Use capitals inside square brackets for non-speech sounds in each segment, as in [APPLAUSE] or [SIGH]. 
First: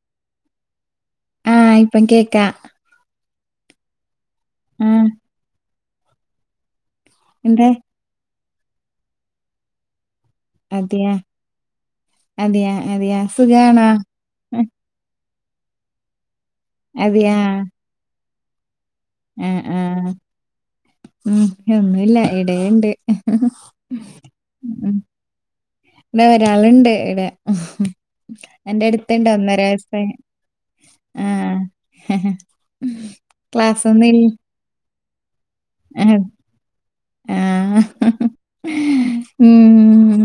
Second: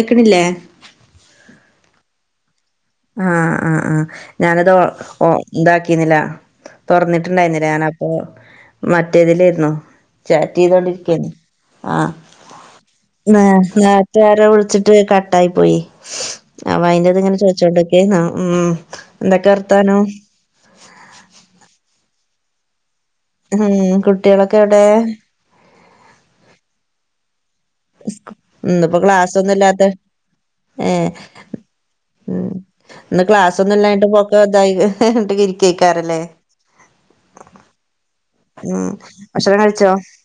ഏക്ക്‌ ആഹ് ഇപ്പം കേക്കാ ആഹ് ആഹ് ആഹ് ഞാനത് ഒ ആ ഓ ഇന്താക്കിന്നില്ല തൊറന്നി എന്തേ അതെയാ ആഹ് അതെയാ അതെയാ നേ സുഖാണോ? നേരത്തെ ആരോ വിളിച്ചിട്ട് കട്ടായി പോയി അതിയാ ക്കെ ന ഉം എന്തൊക്കെ ആഹ് വർത്താനം ആഹ് ഉം കുട്ടികളൊക്കെ എവിടെ ഇടെ ഒരാള്ണ്ട് ഇവിടെ സ്ക് എന്റെ ഇന്ന് ഇപ്പോ അടുത്തുണ്ട് ഒന്നര ക്ലാസ്സൊന്നുംല്ലാത്ത വയസ്സായ ഏഹ് ആ എന്നിട്ട് ക്ലാസ്സൊന്നും ഇൽ ആ ഇവരികെക്കാറില്ലേ ആ. ഉം ഉം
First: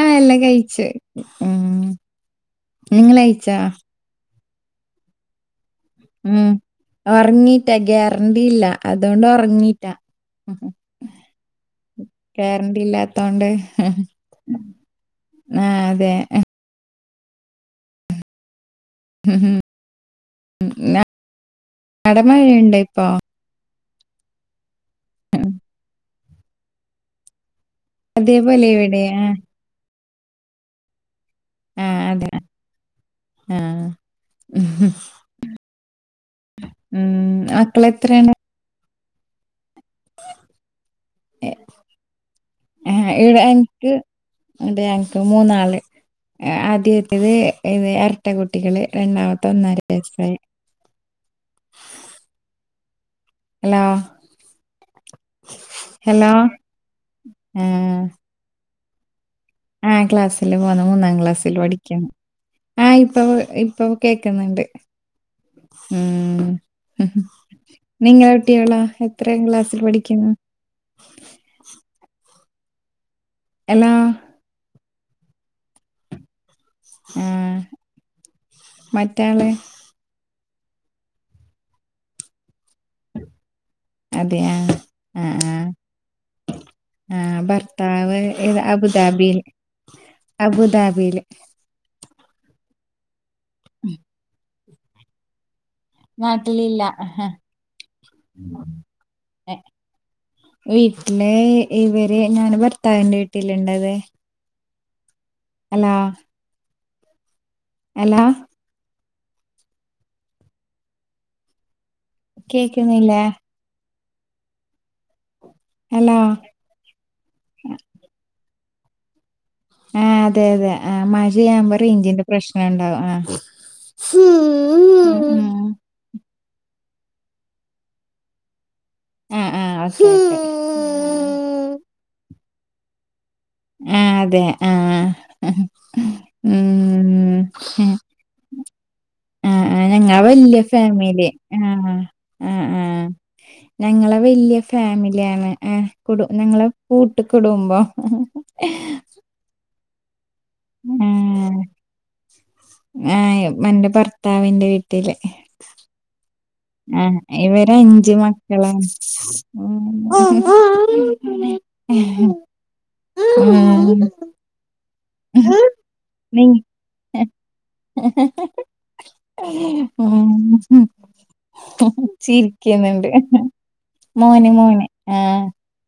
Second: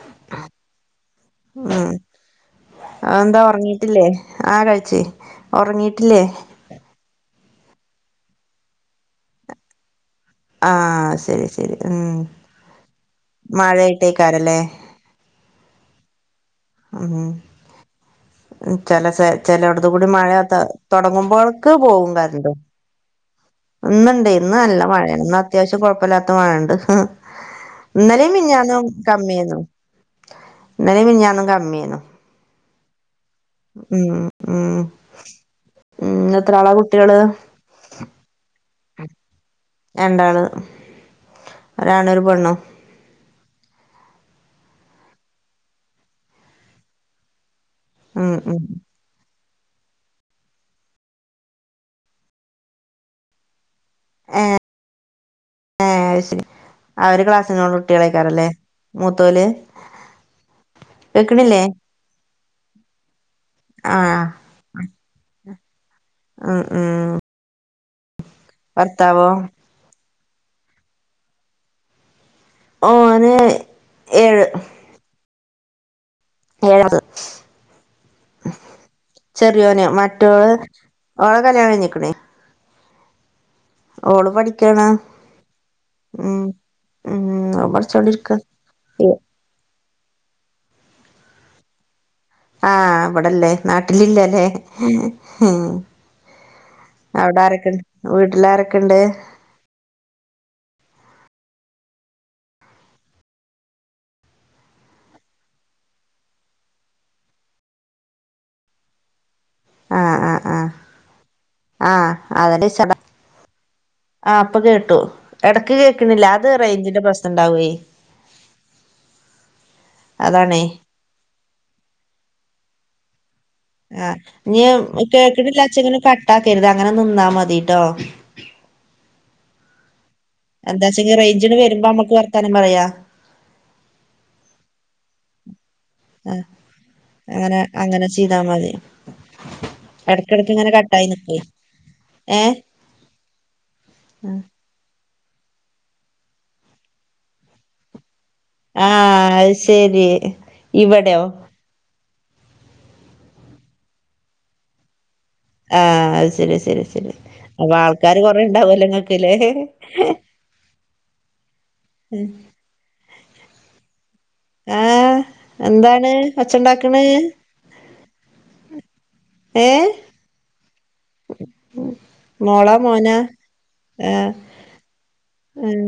ആ എല്ലാം കഴിച്ച് ഉം നിങ്ങള് കഴിച്ചോ? ഉം ഉറങ്ങീട്ടില്ലേ ഉം ഒറങ്ങീട്ടെ ഗ്യാരണ്ടില്ല അതൊണ്ട് ഒറങ്ങീറ്റാ ഉം ഉം ആഹ് ശരി ശരി ഉം മഴയായിട്ടേക്കാരല്ലേ ആഹ് അതെ ആഹ് ഉം ആഹ് ചെല ചെ ആഹ് ഇന്ന് ൺ ഇന്നലെ അതേപോലെ മിഞ്ഞാന്നും ഇവിടെ ആ കമ്മിയുന്നു ഇന്നലെ മിഞ്ഞാന്നും ആ കമ്മിയന്നു അതെ ആ ഉം ഉം ഉം എത്രാളാ ഉം കുട്ടിള് മക്കളെത്രയാണ്? രണ്ടാള് ഒരാണും ഒരു പെണ്ണും ഏഹ് എനിക്ക്- മൂന്നാള് ആദ്യത്തേത് ഇരട്ട ഉം ഉം കുട്ടികള് രണ്ട ത്തൊന്നര വയസായി ഏഹ് ഏഹ് അത് ഹലോ ശരി അവര് ക്ലാസ്സിനോട് കുട്ടികളെക്കാറല്ലേ ആഹ് ക്ലാസ്സില് പോന്ന് മൂന്നാം ക്ലാസ്സില് കേക്കണില്ലേ പഠിക്കണ് ആഹ് ഇപ്പപ് ഇപ്പൊ ആഹ് കേക്ക്‌ന്നുണ്ട് ഉം നിങ്ങള കുട്ടിയോളാ ഭർത്താവോ എത്രാം ക്ലാസ്സിൽ പഠിക്കുന്നു [INAUDIBLE] ഓന് ഹലോ ഏഴ് ഏഴത് ആ മറ്റാള് റ്റോള് ഓളെ കല്യാണം കഴിഞ്ഞ്ക്ണ് അതെയ ആഹ് ഉം ഉം ഓള് ഭർത്താവ് പഠിച്ചോണ്ടിരിക്ക ഏത് അബുദാബില് അബുദാബില് ആഹ് ഇവിടല്ലേ നാട്ടിലില്ലല്ലേ നാട്ടിലില്ല അവിടെ വീട്ടിൽ ആരൊക്കെയുണ്ട് ഏ, വീട്ടില് ഇവര് ഞാന് ഭർത്താവിന്റെ വീട്ടില ഇണ്ടാവെ അല്ല എല്ലാ അ അ അ അ അ കേക്കുന്നില്ലേ അ ഇപ്പ കേട്ടു ഹലോ അത് റേഞ്ചിന്റെ പ്രശ്നം ഉണ്ടാവെ - എ അതെ അതെ ആ മഴയാമ്പ [UNINTELLIGIBLE] ആഹ് ഞ്ഞിയും കേക്കണില്ല ച്ച ങ്ങനെ കട് ട്ടാക്കരുത് അങ്ങനൊ ഇന്നാ മതി ട്ടോ ആഹ് ആഹ് ഓക്കെ ഓക്കെ എന്താ വച്ചങ്കി റേഞ്ചിന് വരുമ്പോ നമ്മക്ക് വർത്താനം പറയാ ആഹ് അതെ അ അ ആഹ് അങ്ങന അങ്ങനെ ചെയ്താ മതി ആഹ് ആഹ് ഞങ്ങള് എടക്കെടക്ക് വല്യ ഇങ്ങനെ കട്ടായി ഫാമിലി നിക്കേ ആഹ് ഏഹ് ആഹ് ആഹ് ഞങ്ങള വലിയ ഫാമിലിയാണ് ആഹ് കുടു ഞങ്ങളെ കൂട്ട് കുടുമ്പോ അ അഹ് ശരി ഇവിടെയോ എ എന്റെ ഭർത്താവിന്റെ വീട്ടില് ആ അഹ് ശരി ശ ഹ് ഇവരഞ്ച് മക്കള ഉണ്ടാവല്ലോ ഇങ്ങക്ക്ല്ലേ ഉം ഉം ആഹ് എന്താണ് ഒച്ചണ്ടാക്കണ് ഏഹ് ഉം മോളാ ചിരിക്കുന്നുണ്ട് മോനാ ആഹ് മോന് മോന് അ ആഹ്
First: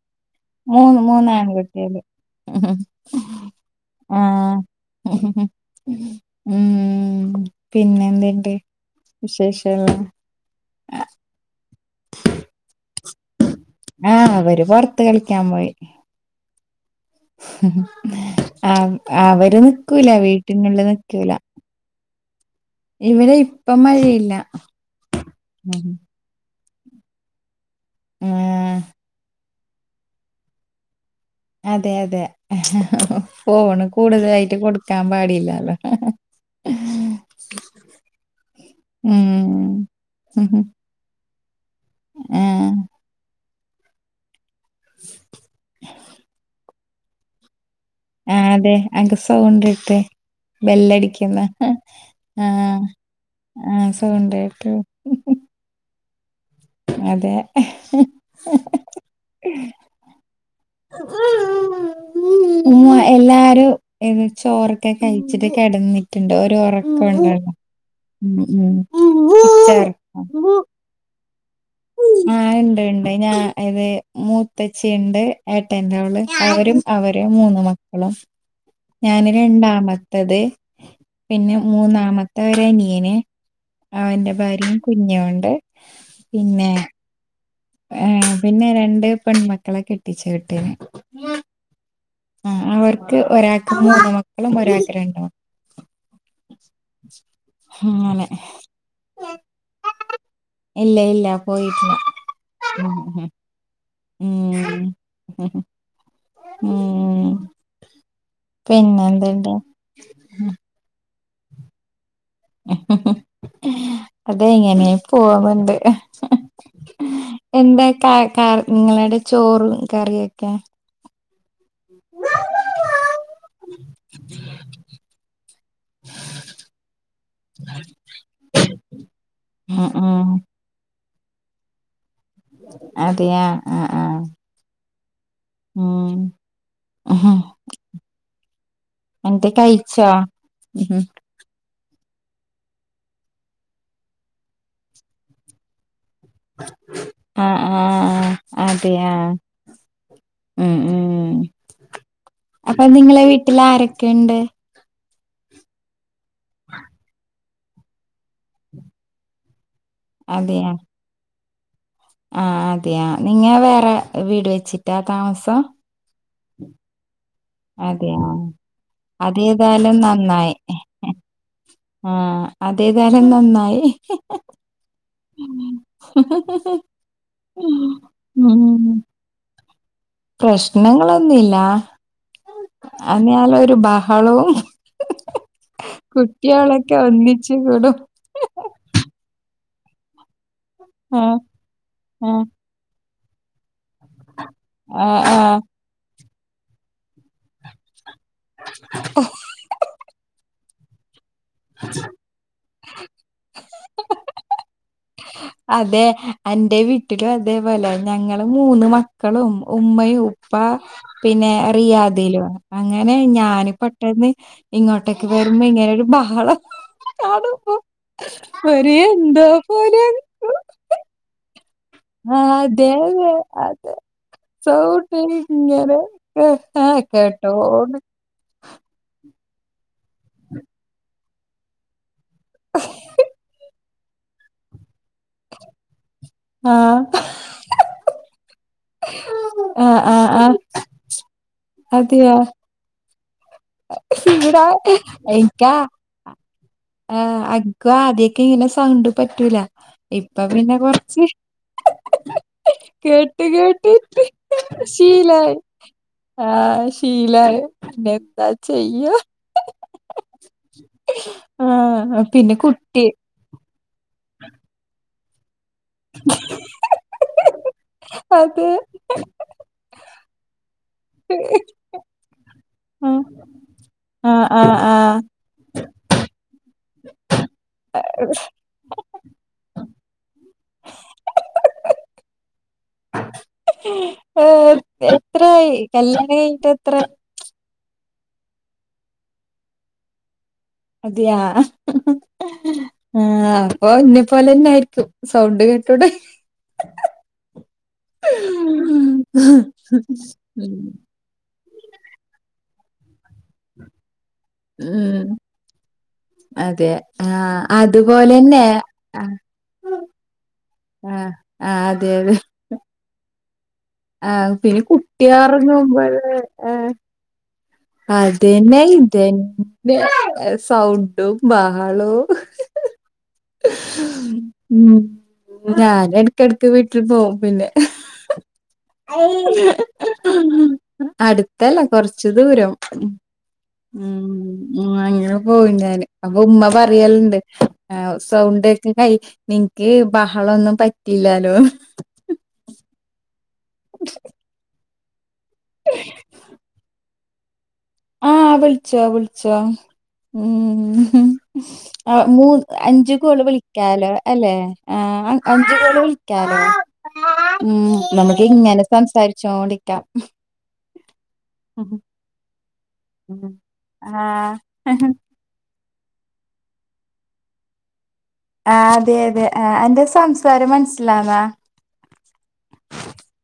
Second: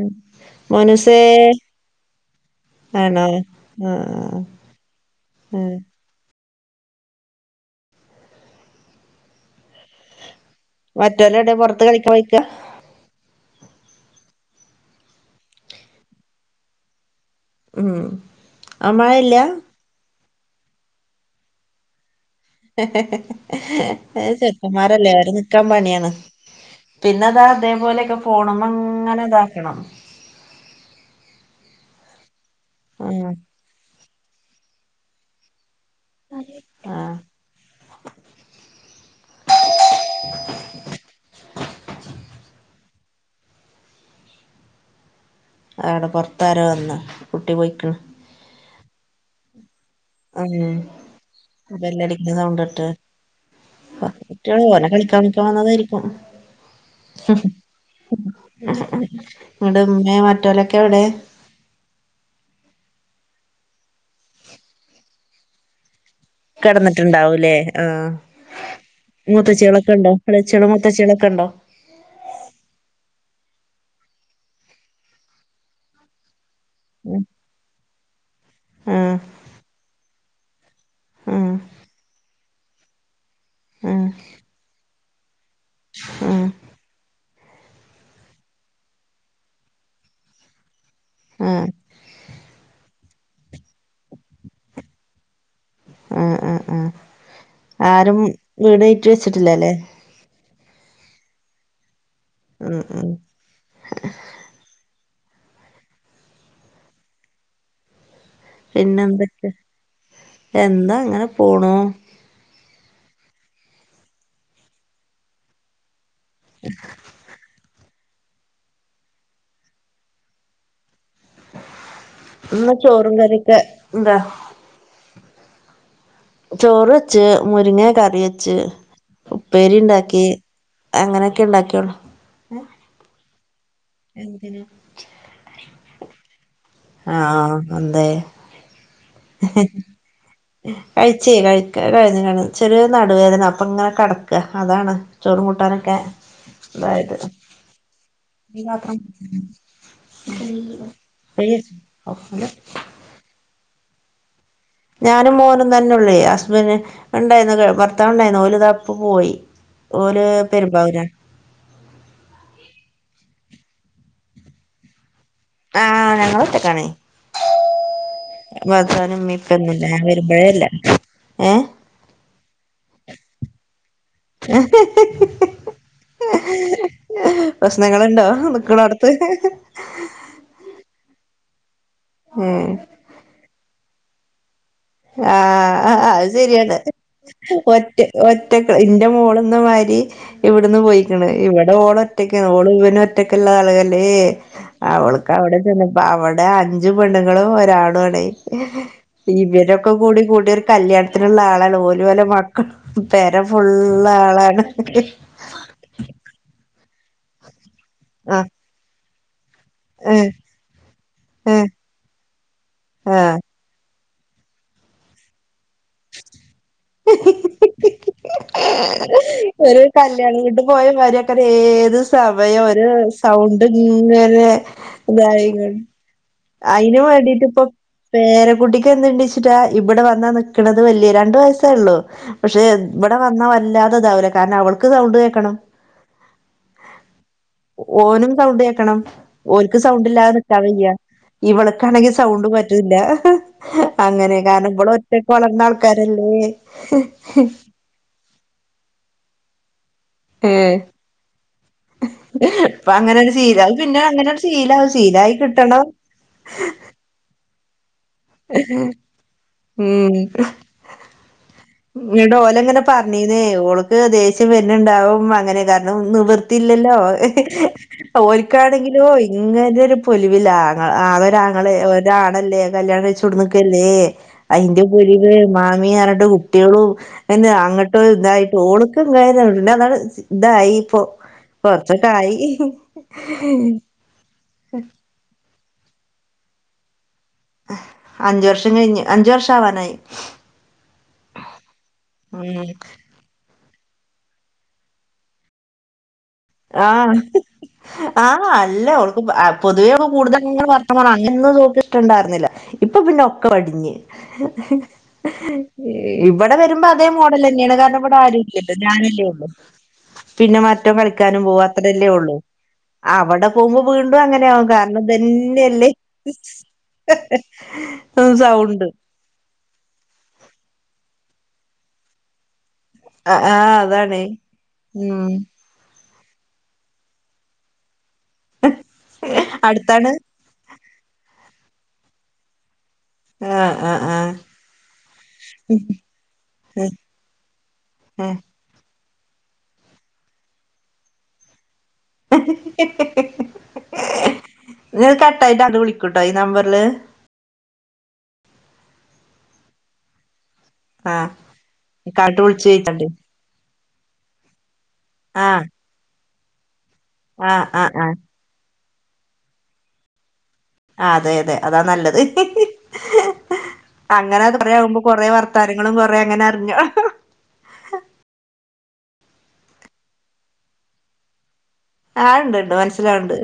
മൂന്ന് മോനുസേ മൂന്ന് ആൺകുട്ടികള് ആണോ ആഹ് ആഹ് ഉം പിന്നെ എന്ത്‌ണ്ട് വിശേഷേള്ള മറ്റോല് എവിടെ പൊറത്ത് കളിക്കാ പോയെക്ക ആഹ് അവര് പൊറത്ത് കളിക്കാൻ പോയി ഉം ആഹ് അവൻ മഴയില്ല അവര് നിക്കൂല വീട്ടിനുള്ളിൽ നിക്കൂല ഇവിടെ ഇപ്പം മഴയില്ല ചെക്കന്മാരല്ലേ ആവര് നിക്കാൻ പണിയാണ് പിന്നതാ അതേപോലെക്കെ ഫോണൊന്ന് ആഹ് അങ്ങനെ ഇതാക്കണം അതെ അതെ ഉം ഫോണ് കൂടുതലായിട്ട് കൊടുക്കാൻ പാടില്ലാലോ [INAUDIBLE] ഉം [INAUDIBLE] ആഹ് ച് അതവിട പൊറത്താരോ വന്ന് കുട്ടി പോയിക്കണ് ആഹ് അതെ അൻ്റെ സൗണ്ട് ത്തെ ഉം ബെല്ലടിക്കുന്ന ആഹ് ആ കുട്ടികള് ഓനെ കളിക്കാൻ വിളിക്കാൻ വന്നതായിരിക്കും ഹു അതെ ഹും നിങ്ങടെ ഉമ്മെ മറ്റോലക്ക്‌ എവിടെ എപ് ഉമ്മ എല്ലാരും ഇവി ചോറൊക്കെ കയ്ച്ചിട്ട് കെടന്നി ട്ട്ണ്ട് ഒര് ഒറക്കം ഉണ്ടല്ലോ കെടന്നിട്ടുണ്ടാവൂലേ ആഹ് ഉം ഉം ഉച്ച മൂത്തച്ചികളൊക്കെ ഉണ്ടോ ഒറക്കം എളച്ചികളും മൂത്തച്ചികളൊക്കെ ഉണ്ടോ ആഹ് ഉണ്ട് ഉണ്ട് ഞാ ഇത് മൂത്തച്ചി ഉണ്ട് ഏട്ടന്റോള് അവരും ഉം അവരെ മൂന്ന് മക്കളും ആഹ് ഞാന് രണ്ടാമത്തത് ആഹ് പിന്നെ മൂന്നാമത്തെ ഒരനിയനെ അവന്റെ ഭാര്യയും കുഞ്ഞു ഞ്ഞോണ്ട് ആഹ് പിന്നെ ഏഹ് പിന്നെ രണ്ട് പെൺമക്കളെ കെട്ടിച്ച് വിട്ട്ന് ആഹ് ക്ക്‌ ഒരാക്ക് മൂന്ന് മക്കളും ഒരാക്ക് രണ്ട് മക്ക ആഹ് ആഹ് ആഹ് ആരും അങ്ങനെ വീട്കേറ്റി വെച്ചിട്ടില്ലല്ലേ ഇല്ല ഇല്ല പോയിട്ടില്ല ഉം ഉം ഉം ഉം ഹൂം പിന്നെന്തൊക്കെ? എന്താ അങ്ങനെ പോണു ഹ് ഹ് ഹും അതെ എങ്ങനെ പോവൻണ്ട് എന്താ ക കർ നിങ്ങളുടെ ചോറും കറിയൊക്കെ ഇന്ന് ചോറും കറിയൊക്കെ എന്താ? ചോറ് വെച്ച് മുരിങ്ങ കറി വെച്ച് ഉപ്പേരി ഉം ഇണ്ടാക്കി ഉം അങ്ങനെയൊക്കെ ഇണ്ടാക്കിയൊള്ളൊ അതെയാ ആ എന്തിനാ ഉം ആ ഉം ആ എന്തെ എന്നിട്ട് ഹ് കഴിച്ചോ ഹും കഴിച്ചേ കഴിക്ക കഴിഞ്ഞ് കഴിഞ്ഞ് ചെറിയൊരു വേദന ചെറിയനടുവേദന അപ്പം ഇങ്ങനെ കടക്ക അതാണ് ചോറും കൂട്ടാനൊക്കെ അതായത് ആഹ് ആഹ് നി മാത്രം അതെയാ ഉം ഉം [UNINTELLIGIBLE] കെണ്ട് ഞാനും മോനും തന്നൊള്ളേ ഹസ്ബന്റ് ഉണ്ടായിർന്ന് ഭർത്താവ് ഉണ്ടായിർന്ന് ഓല് താപ്പ പോയി ഓല് പെരു ആ അതെയ നിങ്ങ വേറെ വീട് വെച്ചിട്ടാ താമസം ആ ഞങ്ങള് ഒറ്റ ക്കാണേ അതെയാ ഭർത്തതാവിന് ഉമ്മീപ്പൊന്നുല്ല അതേതായാലും ഞാൻ വരുമ്പോഴേ ഇല്ല ഏ ആ അതേതായാലും നന്നായി [UNINTELLIGIBLE] പ്രശ്നങ്ങളുണ്ടോ നിക്കണോട്ത്ത് പ്രശ്നങ്ങളൊന്നില്ല ഉം അതിനാല ഒരു ബഹളവും ആ ആ അത് ശെരി ശരിയാണ് കുട്ട്യാളൊക്കെ ഒന്നിച്ച് കൂടും ഒറ്റ ഒറ്റ ഇന്റെ മോള്ന്ന് മാരി ഇവിടുന്ന് പോയിക്ക്ണ് ആഹ് ഇവിടെ ഓള് ആഹ് ഒറ്റക്കാണ് ഓള് ഇവനും ഒറ്റക്ക് ഇള്ള ആളുകല്ലെ ഹേ ആഹ് അവൾക്കവിടെ ചെന്നപ്പൊ അവടെ അഞ്ച് പെണ്ണ്ങ്ങളും ഒരാണും ആണേ ഇവര് ഒ കൂട്ടിയ കല്യാണത്തിനുള്ള ആളാണ് ഓലും ഓലെ മക്കളും പെര ഫുള്ള് ആഹ് ആളാണ് ഹ ഹ ഹ അതെ എന്റെ വീട്ടിലും അതേപോലെ ഞങ്ങള് ആഹ് മൂന്ന് മക്കളും ഉമ്മയും ഏഹ് ഉപ്പ പിന്നെ ഏഹ് റിയാദിലും അങ്ങനെ ആഹ് ഞാനിപ്പ ന്ന് ഇങ്ങോട്ടേക്ക് വരുമ്പോ ഇങ്ങനെ ബഹളം കാണുമ്പോ ഒരു എന്തോ ഒരു പോലെയാണ് കല്യാണം വീട്ട് പോയ കാര്യൊക്കെ രേ ഒരു ആഹ് സമയം ഒരു അതെ അതെ സൗണ്ട് അതെ ഇങ്ങനെ സൗണ്ട് ഇതായി ഇങ്ങനെ അയിന് ആഹ് വേണ്ടീട്ട് ഇപ്പൊ കേട്ടോണ്ട് പേരക്കുട്ടിക്ക് എന്ത്‌ണ്ട്ച്ചിട്ടാ ഇബടെ വന്നാ നിക്കണത് വല്യ രണ്ട് വയസേ ഉള്ളു, പക്ഷെ ഇവിടെ വന്നാ വല്ലാതതാവൂല കാരണം, അവൾക്ക് സൗണ്ട് കേക്കണം. ആഹ് ഓനും സൗണ്ട് കേക്കണം ഓൻക്ക് ആഹ് സൗണ്ട് ആഹ് ഇല്ലാതെ ആഹ് നിൽക്കാൻ വയ്യ. ഇവൾക്കാണെങ്കിൽ അതെയോ സൗണ്ട് പറ്റുന്നില്ല ഹ ഹ അങ്ങനെ ഇവിടെ കാരണം, ഇവൾ ഒറ്റക്ക് വളർന്ന ആൾക്കാരല്ലേ ആ അക്കും ആദ്യൊക്കെ ഇങ്ങനെ സൗണ്ട് പറ്റൂല ഇപ്പ ഏഹ് പിന്നെ കൊറച്ച് ഹ ഹ ഇപ്പൊ അങ്ങനെ ഒരു കേട്ട് ശീല അത് പിന്നെ കേട്ടിട്ട് അങ്ങനെ ഒരു ശീലാവും ശീലായി കിട്ടണം ആ ശീലായി എന്താ ചെയ്യ ഹ ഉം ഹ ഹ ഹ ആ ഇങ്ങട്ട് പിന്നെ ഓലങ്ങനെ കുട്ടി പറഞ്ഞീന്നേ ഓൾക്ക് ദേഷ്യം വര്ണണ്ടാവും അങ്ങനെ കാരണം, നിവൃത്തിയില്ലല്ലോ അതെ ഓര്ക്കാണെങ്കിലോ ഇങ്ങന ഒരു പൊലിവിലാ ആ ഒരാങ്ങളെ ഒരാണല്ലേ ആഹ് കല്യാണം കഴി [UNINTELLIGIBLE] ല്ലേ ആഹ് ആഹ് അയിന്റെ ആഹ് പൊലിവ് [UNINTELLIGIBLE] കുട്ടികളും അങ്ങോട്ടും ഇതായിട്ട് ഓള്ക്ക് [UNINTELLIGIBLE] ഇതായി ഇപ്പൊ കൊർചൊക്കെ ആയി ഹും ഹും ഏഹ് എത്രായി കല്യാണം കഴിഞ്ഞിട്ട് എത്ര? അഞ്ചു വർഷം കഴിഞ്ഞ് അഞ്ചു വർഷം ആവാനായി. അതെയാ ഹ ഹ ഉം ഹ ആ പ്പോ ന്നി പോലെന്നെ ആരിക്കും സൗണ്ട് കേട്ടോടെ ആ ഹ ഹ ആ അല്ല ഓൾക്ക് ആ പൊതുവേക്ക്‌ കൂടുതലിങ്ങനെ വർത്തമാനം അങ്ങനൊള്ളത് ഓക്കിഷ്ട്ടോണ്ടാരുന്നില്ല. ഇപ്പ പിന്നൊ ക്കടിഞ്ഞ്, ഹ ഉം ഹ ഇവടെ വരുമ്പ അതെ അതേ ആഹ് മോഡലന്നെണ് കാരണം ഇവിടെ ആരു അതുപോലെന്നെ ല്ലല്ലോ ഞാനല്ലേ ആഹ് ഉള്ളൂ പിന്നെ മറ്റവൻ കളി ആഹ് ക്കാനും പോവു ആഹ് അത്രല്ലേ അതെ അതെ ഉള്ളൂ അവടെക്കെ പോവുമ്പം വീണ്ടും ആഹ് അങ്ങനെയാകും പിന്നെ കാരണം ഇതന്നെല്ലേ. കുട്ടിയൊറങ്ങുമ്പഴ് അതെന്നെ ഇതെന്നെ സൗണ്ടും ബഹളോം. ആഹ് ആഹ് അതാണ് ഉം ഞാനെ കെടക്ക വീട്ടിൽ പോവും പിന്നെ, ഹ അടുത്താണ് ഹ അടുത്തല്ല കൊറച്ച് ദൂരം ആഹ് ആഹ് ആഹ് ഉം ആയിങ്ങനെ പോയിണ്ടായ്നി അപ്പൊ ഉമ്മ പറയലുണ്ട് ആ ഏഹ് സൗണ്ടക്കെ യ് നിൻക്ക് ബഹളൊന്നും പറ്റില്ലാലോന്ന്. ഹ ഹ ഹ ഹ ഹ [INAUDIBLE] നിയത് കട്ടായിട്ടത് വിളിക്കൂട്ടോ ഈ നമ്പർല്. വിൾച്ചോ വിൾച്ചോ. ഉം ആഹ് ഹും ആ ഇക്കാട്ട് മൂ വിളിച്ചു ചോയിച്ചണ്ട് അഞ്ചുകോള് വിളിക്കാലോ അല്ലേ? ആ ആഹ് അഞ്ചു കോള് വിളിക്കാലോ ആഹ് ഉം ആഹ് ആഹ് നമുക്കിങ്ങനെ സംസാരിച്ചോണ്ടിക്കാം ഹും ആ അതെ അതെ അതാ നല്ലത്. ഹ ഹ ആഹ് ഹ ആ അങ്ങനെ അത്രയാകുമ്പ കൊറേ വർത്താനം ങ്ങളും കൊറേ അങ്ങനറിഞ്ഞോ ഹ ഹ ആ അതെ അതെ ആ അന്റെ സംസാരം മൻസ്സിലാന്നാ? ആ ണ്ട്ണ്ട് മനസ്സിലാവ്ണ്ട്.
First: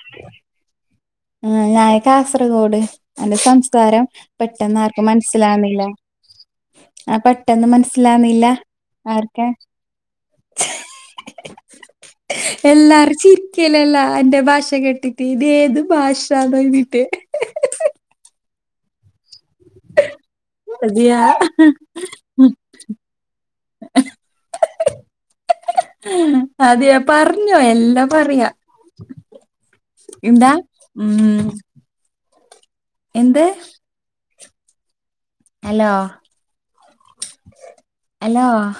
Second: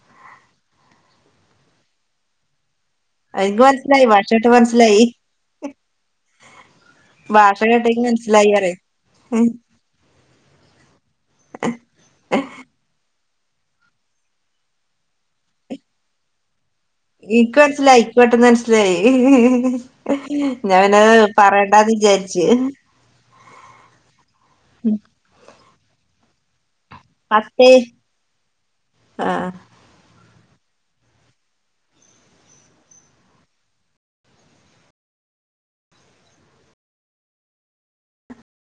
അല്ലെങ്കി ആ ഞാൻ കാസർഗോഡ്. അന്റെ എനിക്ക് സംസ്‌കാരം മനസ്സിലായി ഭാഷ കേട്ട് പെട്ടന്ന് മനസ്സിലായി ആർക്കും മൻസ്സിലാവുന്നില്ല. ആ ഭാഷ പെട്ടന്ന് കേട്ട് ഇൻക്ക് മൻസ്സിലാന്നില്ല മനസ്സിലായി പറയ അവർക്കെ. എല്ലാറും ചി ക്കലല്ലാ അന്റെ ഭാഷ കേട്ടിട്ട്. ഇത് ഏത് ഭാഷാണോ ഇതി ഇക്ക് മനസ്സിലായി ഇക്ക് പെട്ടന്ന് മൻസിലായി. ഞാൻ പിന്നെ അതെയാ പറയണ്ടാന്ന് വിചാരിച്ച്. [UNINTELLIGIBLE] അതേയോ പർഞ്ഞോ പത്തേ എല്ലാം പറയാ. ആഹ് ഇന്താ? ഉം. എന്ത്? Hello hello